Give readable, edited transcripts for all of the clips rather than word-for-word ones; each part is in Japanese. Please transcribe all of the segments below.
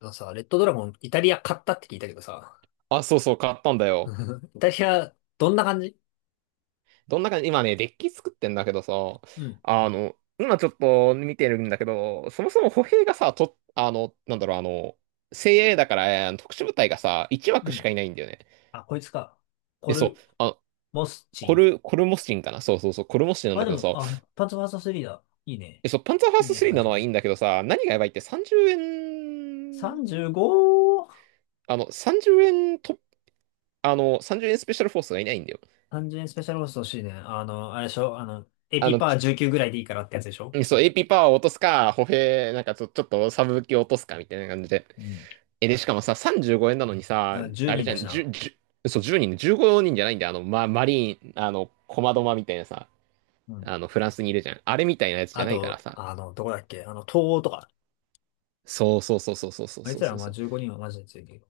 あのさ、レッドドラゴン、イタリア買ったって聞いたけどさ、あ、そうそう、買ったんだよ。イタリア、どんな感じ？どんな感じ、今ね、デッキ作ってんだけどさ、うん、今ちょっと見てるんだけど、そもそも歩兵がさ、と、あの、なんだろう、精鋭だから、特殊部隊がさ、1う枠しかん。いないんだよね。あ、こいつか。コえ、そう、ル、あ、モスチン。コルモスチンかな、そうそうそう、コルモスチンなんあ、だでけども、さ、あ、パンツァーサ3だ。いいね。え、そう、パンツァーファーいいストねって3感なじだのけはいいど。んだけどさ、何がやばいって30円、35! 30円と、30円スペシャルフォースがいないんだよ。30円スペシャルホースト欲しいね。あれでしょエあピの、パー19ぐらいでいいからってやつでしょ？うんそう、AP パワーを落とすか、歩兵、なんかちょっとサブ武器を落とすかみたいな感じで。うん、え、で、しかもさ、35円なのにさ、あ、10あれ人じだゃしん、な。10、じゅうそう、1人、15人じゃないんだよ。マリーン、コマドマみたいなさ、うん。フランスにいるじゃん。あれみたいなやつじあゃないからと、さ。どこだっけ東欧とか。そうそうそうそうそうそうあいそうつらはそうまそあう。15人はマジで強いけど。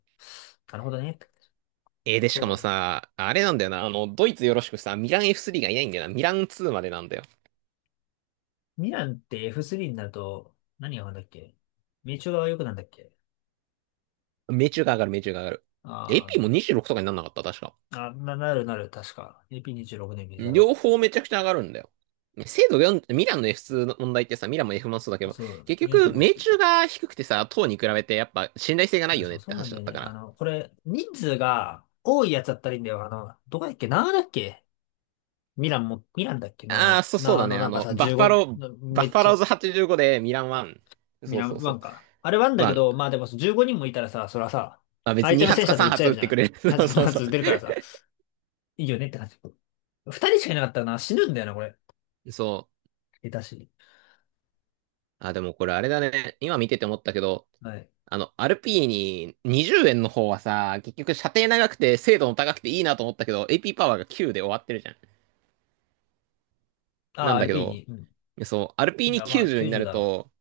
なるほどね。で、しそうかだもね。さ、あれなんだよな、ドイツよろしくさ、ミラン F3 がいないんだよな。ミラン2までなんだよ。ミランって F3 になると、何がなんだっけ？名称が良くなんだっけ？命中が上がる、命中が上がる。あ AP ーもあ26とかになんなかった、確か。あ、なるなる、確か。AP26 年ビザ両ロ。方めちゃくちゃ上がるんだよ。精度4、ミランの F2 の問題ってさ、ミランも F1 もそうだけど、そう、結局、45っ命てい中う。が低くてさ、塔に比べてやっぱ信頼性がないあ、よそねっう、そてうなん話だだっよたね。から。これ、人数が多いやつだったらいいんだよ。どこだっけなだっけ、ミランも、ミランだっけああ、なそう、そうなだね。なんかさ、15、バッめフっァちロゃ、ーズ85でミラン1。ミそうラそンうワそう。ンか。あれワンだけ1。ど、まあでも15人もいたらさ、そらさ、まあ別に相手の2戦発か車と撃っち3合え発撃るっじてゃくん。れる。やそつうこのそうやそう。つ出るからさ、いいよねって感じ。2人しかいなかったらな、死ぬんだよな、これ。そう。下手しに。あ、でもこれあれだね。今見てて思ったけど、はい。アールピーに20円の方はさ、結局射程長くて精度も高くていいなと思ったけど、AP パワーが9で終わってるじゃん。なあ、んだ r け p ど、ニ、うん。そう、いや、まあ、RP290 にな90るだろと、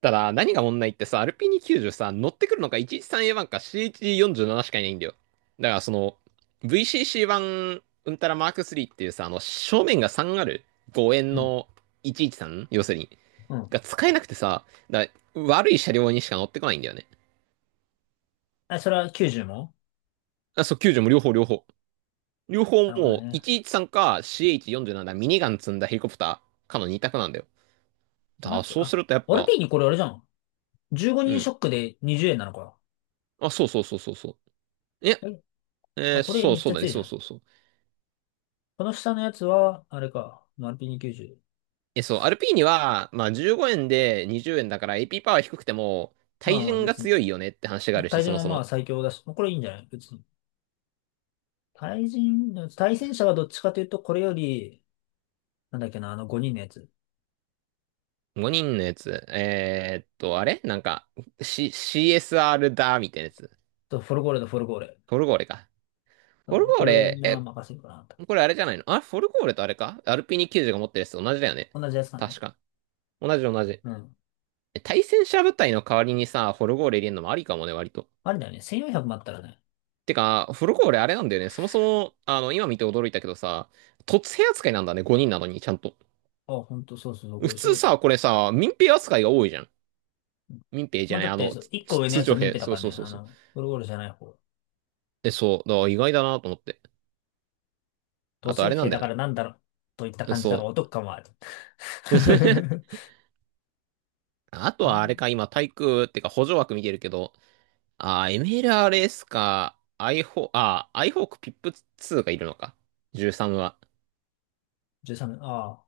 ただ何が問題ってさ、RP290 さ、乗ってくるのが 113A1 か CH47 しかいないんだよ。だからその、VCC1 うんたらマーク3っていうさ、正面が3ある5円う。うん。の 113 要するに、うん。が使えなくてさ、だから悪い車両にしか乗ってこないんだよね。あ、それは90も。あ、そう、90も両方両方。両方なるほどもうね。113か CH47 だ、ミニガン積んだヘリコプターかの2択なんだよ。だか待らって、そうすあ、るとやっ r ぱ、p ニこれあれじゃん。15う人シん。ョックで20円なのか。あ、そうそうそうそうそう。え、え、えあ、ーこれそう、めっそちうゃだね、強いじそゃうそん。うそう。この下のやつは、あれか。RP2 90。え、そう、アルピーニは、まあ、15円で20円だから AP パワー低くても、ま対あまあ人が別に。強いよねって話があるし、対そ人もはそまあも。最強だし、これいいんじゃない？別に。対人、対戦者はどっちかというと、これより、なんだっけな、あの5人のやつ。5人のやつ。あれなんか、CSR だ、みたいなやつ。と、フォルゴーレとフォルゴーレ。フォルゴーレか。フォルゴーこれレ、にまあえ、任せるかなと。これあれじゃないの、あ、フォルゴーレとあれかアルピーニ90が持ってるやつ同じだよね。同じやつか確な。か。同じ同じ。うん。え対戦車部隊の代わりにさ、フォルゴーレ入れるのもありかもね、割と。あれだよね。1400もあったらね。てか、フルコ俺あれなんだよね。そもそも、今見て驚いたけどさ、突兵扱いなんだね、5人なのに、ちゃんと。あ、ほんと、そうそうそう、こ普れす通ごい。うさ、これさ、民兵扱いが多いじゃん。ん。民兵じまゃあ、ない、だっあて、の、そう、つ1個つ上の通やつ常は民兵。兵だそかうらそね。うそうそう。ゴロゴロじゃない方。え、そう、だから意外だなと思って。土あとあ星れな兵んだだよかな。らなんだろう。といったえ感じだからそお得感はある。う。あとあ、はあれか、今、対空、ってか補助枠見てるけど、MLRS か、i4、アイホークピップツ2がいるのか。13は。13、ああ、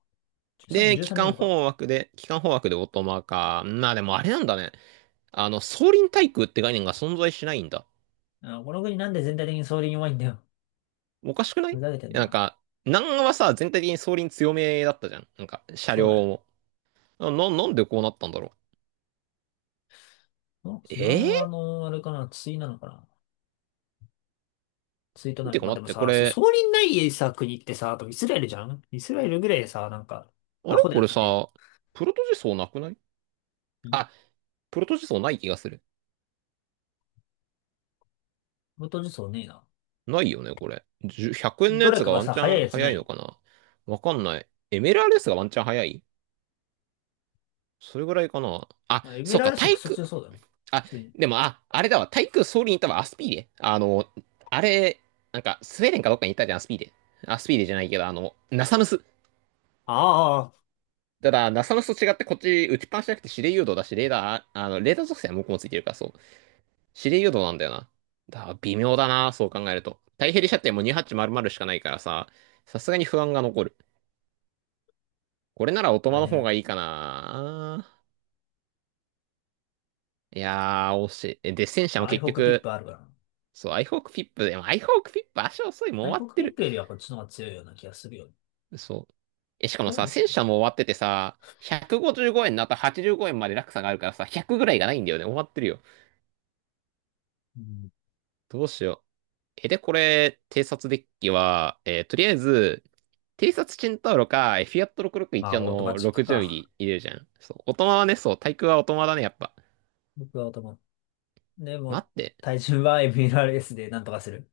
13、で、13ミリか。機関砲枠でオートマか。まあでもあれなんだね。総輪対空って概念が存在しないんだ。あ、この国なんで全体的に総理に弱いんだよ。おかしくない、いふざけてんやなんな。か、南アはさ、全体的に総輪強めだったじゃん。なんか、車そ両うだね。も。なんでこうなったんだろあ、う。ええあれかな、対なのかな。対とーなてる。かまあ、で待っもて、こさ、そう、れ、総理ないさ、国ってさ、あとイスラエルじゃん、イスラエルぐらいさ、なんか、あれアホでこやっれてくれよ。さ、プロトジソーなくない、んあ、プロトジソーない気がする。元そうねえな。ないよね、これ。10 100円のどやれつかががワンさ、チ早いャやンつな早いのい？かな、わかんない。MLRS がワンチャン早い、それぐらいかなあ、まあエメそうラか、ルシク対ソ空、強そうだな。普あ、通に。でも、あ、あれだわ。対空ソウルに行ったわ。アスピーレ。あの、あれ、なんか、スウェーデンかどっかに行ったじゃん、アスピーレ。アスピーレじゃないけど、ナサムス。ああ、ただ、ナサムスと違って、こっち、打ちっぱなしじゃなくて、指令誘導だし、レーダー属性は向こうもついてるから、そう。指令誘導なんだよな。だから、微妙だな、そう考えると。太平射程も2800しかないからさ、さすがに不安が残る。これなら、オトこマれの方ね、がいいかな。いやー、惜しい。で、戦車まあもアイ結ホークピッ局、プあるから。そう、アイホークフィップ、でも、アイホークフィップ、足遅い、もうアイ終ホわーっクてピッる。プよりはこっちの方が強いような気がするよ。そう。え、しかこもれさ、も結戦構強車い。も終わっててさ、155円の後85円まで落差があるからさ、100ぐらいがないんだよね。終わってるよ。うん。どうしよう。え、で、これ、偵察デッキは、とりあえず、偵察チェンタウロか、フィアットま661あ、オートマのチック60ミリか。入れるじゃん。そう。オトマはね、そう、対空はオトマだね、やっぱ。僕はオートマ。でも、待って。体重は MLRS でなんとかする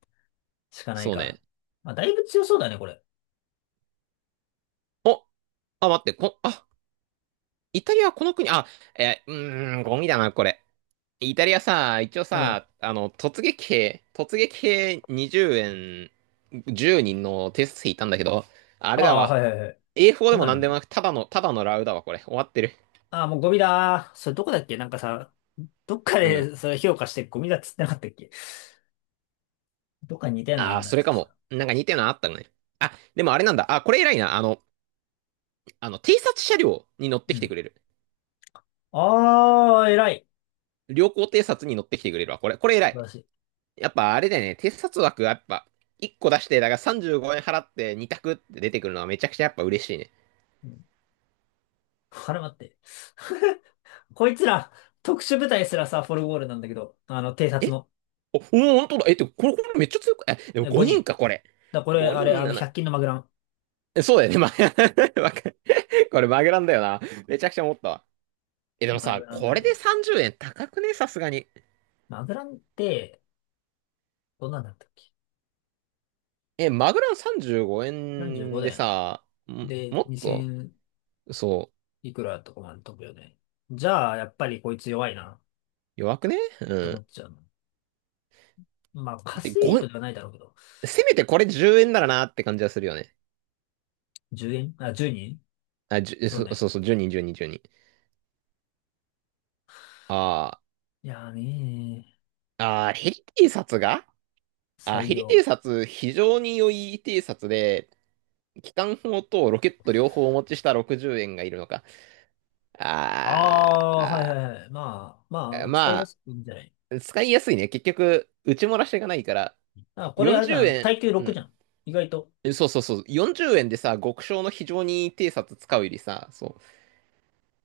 しかないそうか。ね。まあ、だいぶ強そうだね、これ。おあ、待って、あ、イタリアはこの国、あ、うーん、ゴミだな、これ。イタリアさ、一応うん。さ、突撃兵20円10人の偵察トいたんだけど、ああれだあ、わ。はいはいはい。A4 そでんもなのなんで今。もなく、ただのラウだわ、これ。終わってる。ああ、もうゴミだー。それどこだっけ？なんかさ、どっかうん。でそれ評価してゴミだっつってなかったっけ？どっかに似たようなのああんあ、だそれつそかしたも。ら。なんか似てるのあったね。あ、でもあれなんだ。あ、これ偉いな。偵察車両に乗ってうきてん。くれる。ああ、偉い。良好偵察に乗ってきてくれるわ。これ偉素晴い。らしい。やっぱあれだよね。偵察枠はやっぱ、1個出して、だから35円払って2択って出てくるのはめちゃくちゃやっぱ嬉しいね。うん。あれ待って。こいつら、特殊部隊すらさ、フォルゴールなんだけど、偵察え、のお、本当だ。え、って、これ、これめっちゃ強く、え、でも5 5人人。か、これ。だ、これ、あ5れ、人100均のマグラン。え、そうだよね。わかこれマグランだよな。めちゃくちゃ思ったわ。え、でもマさ、グランだこれね。で30円高くねさすがに。マグランって、どんなんだったっけ？え、マグラン3515円だでよな。さ、で、もっと、2000そう、いくらとかまで飛ぶよね。じゃあ、やっぱりこいつ弱いな、弱くねうと思ん。っちゃうの。まあ、カで、スユニッ5、トではないだろうけど。せめてこれ10円ならなって感じはするよね。10円、あ、10人。あ、じゅ、そうそ、ね。そうそう、10人、10人、10人。あいやーねヘリ偵察が、ー、最ヘリ良。偵察、非常に良い偵察で、機関砲とロケット両方お持ちした60円がいるのか。ああーあ、はいはあいはい。まあ、まあ、使いやますくていいんじゃない？あ、使いやすいね。結局、打ち漏らしがないから、あ、これあれじ40ゃん。円、耐久う6じゃん。ん。意外と。そうそうそう。40円でさ、極小の非常に偵察使うよりさ、そ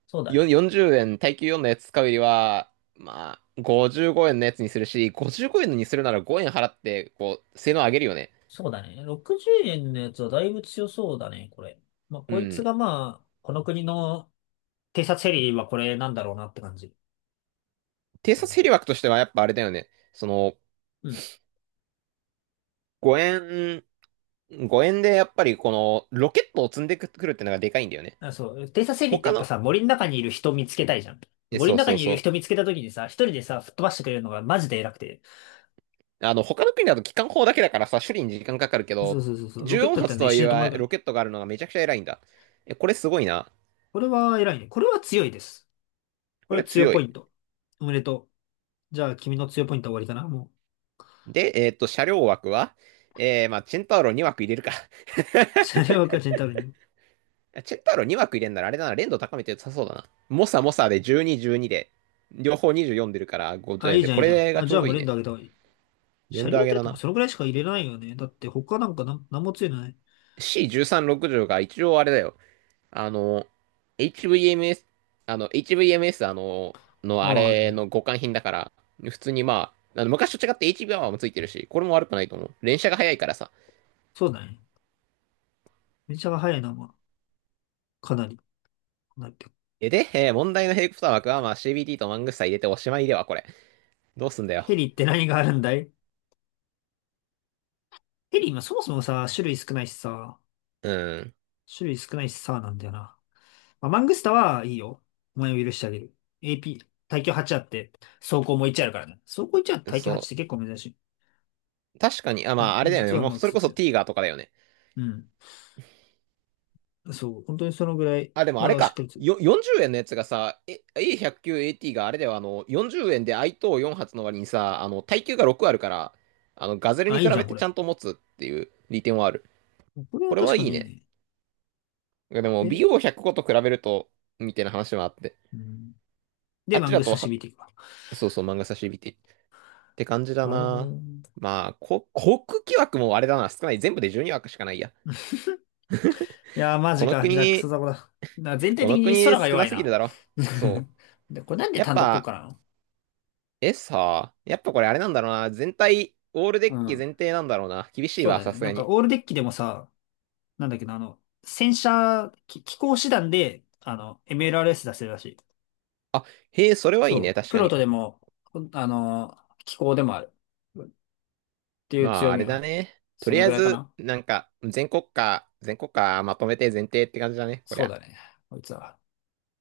そうう。だね。40円、耐久4のやつ使うよりは、まあ、55円のやつにするし、55円のにするなら5円払って、こう、性能上げるよね。そうだね。60円のやつはだいぶ強そうだね、これ。まあ、うこいつん。がまあ、この国の偵察ヘリはこれなんだろうなって感じ。偵察ヘリ枠としてはやっぱあれだよね。その、うん。5円、5円でやっぱりこのロケットを積んでくるってのがでかいんだよね。あ、そう。偵察ヘリって他やっぱの、さ、森の中にいる人見つけたいじゃん。え、森そのう中そうにいるそ人う。見つけた時にさ、一人でさ、吹っ飛ばしてくれるのがマジで偉くて。他の国だと機関砲だけだからさ、処理に時間かかるけそうど、そうそうそう。ロケットだ14ったら発とね、一はい瞬で止まるえからね。ロケットがあるのがめちゃくちゃ偉いんだ。え、これすごいな。これは偉いね。これは強いです。ここれはれ強強ポイい。ント。おめでとう。じゃあ、君の強いポイントは終わりかな、もで、車両枠は、まあ、チェンタウロ2枠入れるか。う。車両赤字にたるに。チェンタウロ2枠入れんならあれだな、連動高めて良さそうだな。モサモサで12、12で、両方24出るから50あ、い円いで、じゃん、こいいじゃん。れがあ、ちじょゃうあどもういい連ね。打あげた方がいい。連車動両上っげてだとかな。そのぐらいしか入れないよね。だって他なんも強いのない。C1360 が一応あれだよ。あの、HVMS、あの、HVMS、あああ、はれい。の互換品だから、普通にまあ、あの昔と違って h v ーもついてるし、これも悪くないと思う。連射が早いからさ。そうだね。電車が速いな、まあ、かなり。なんだっけ？えで、えー問題のヘイクプター枠はまあ CBT とマングスタ入れておしまいでは、これ。どうすんだよ。ヘリって何があるんだい？ヘリ今そもそもさ、種類少ないしさ、うん。種類少ないしさ、なんだよな。まあ、マングスタはいいよ。お前を許してあげる。AP、耐久8あって、走行も1あるからね。走行1あって耐久8っそて結構珍しい。う。確かに、あ、まあ、あれだよね。実はもう、マッそクれスこそ強い。ティーガーとかだよね。うん。そう、本当にそのぐらい、あ、でもあれまあしっかか。りつ、40円のやつがさ、A109AT があれだよ、40円で i 等4発の割にさ、耐久が6あるから、ガゼルにあ、い比いじゃべん、こてちれ。ゃんと持つっていう利点はある。これはこれ確はかいいにいいね。ね。でも、で、BO105 と比べると、みたいな話もあって。うん。あで、っマちンだグスと刺は、身っていくわ。そうそう、漫画差し指って感じだなるほど。な。まあ、航空機枠もあれだな、少ない。全部で12枠しかないや。いやー、マこジのか。じゃあ、クソ国、ザコだ。な、全体こ的のに国空が少弱ないすぎるな。だろ。そ で、これなんう。でやっ単独効ぱ、果なの？さあ、やっぱこれあれなんだろうな。全体、オールデうッキん。前提なんだろうな。厳しいそうわ、ださね。すながんか、に。オールデッキでもさ、なんだっけな、戦車、機甲師団で、MLRS 出せるらしい。あ、へえ、それはいいね、そう。確プかロに。トでも、ほんあの、機甲でもある。っていうまあ、強あみれがあだる。ね。とそりのあぐえらいかず、な。なんか、全国家まとめて前提って感じだね、こりそうゃ。だね。こいつは。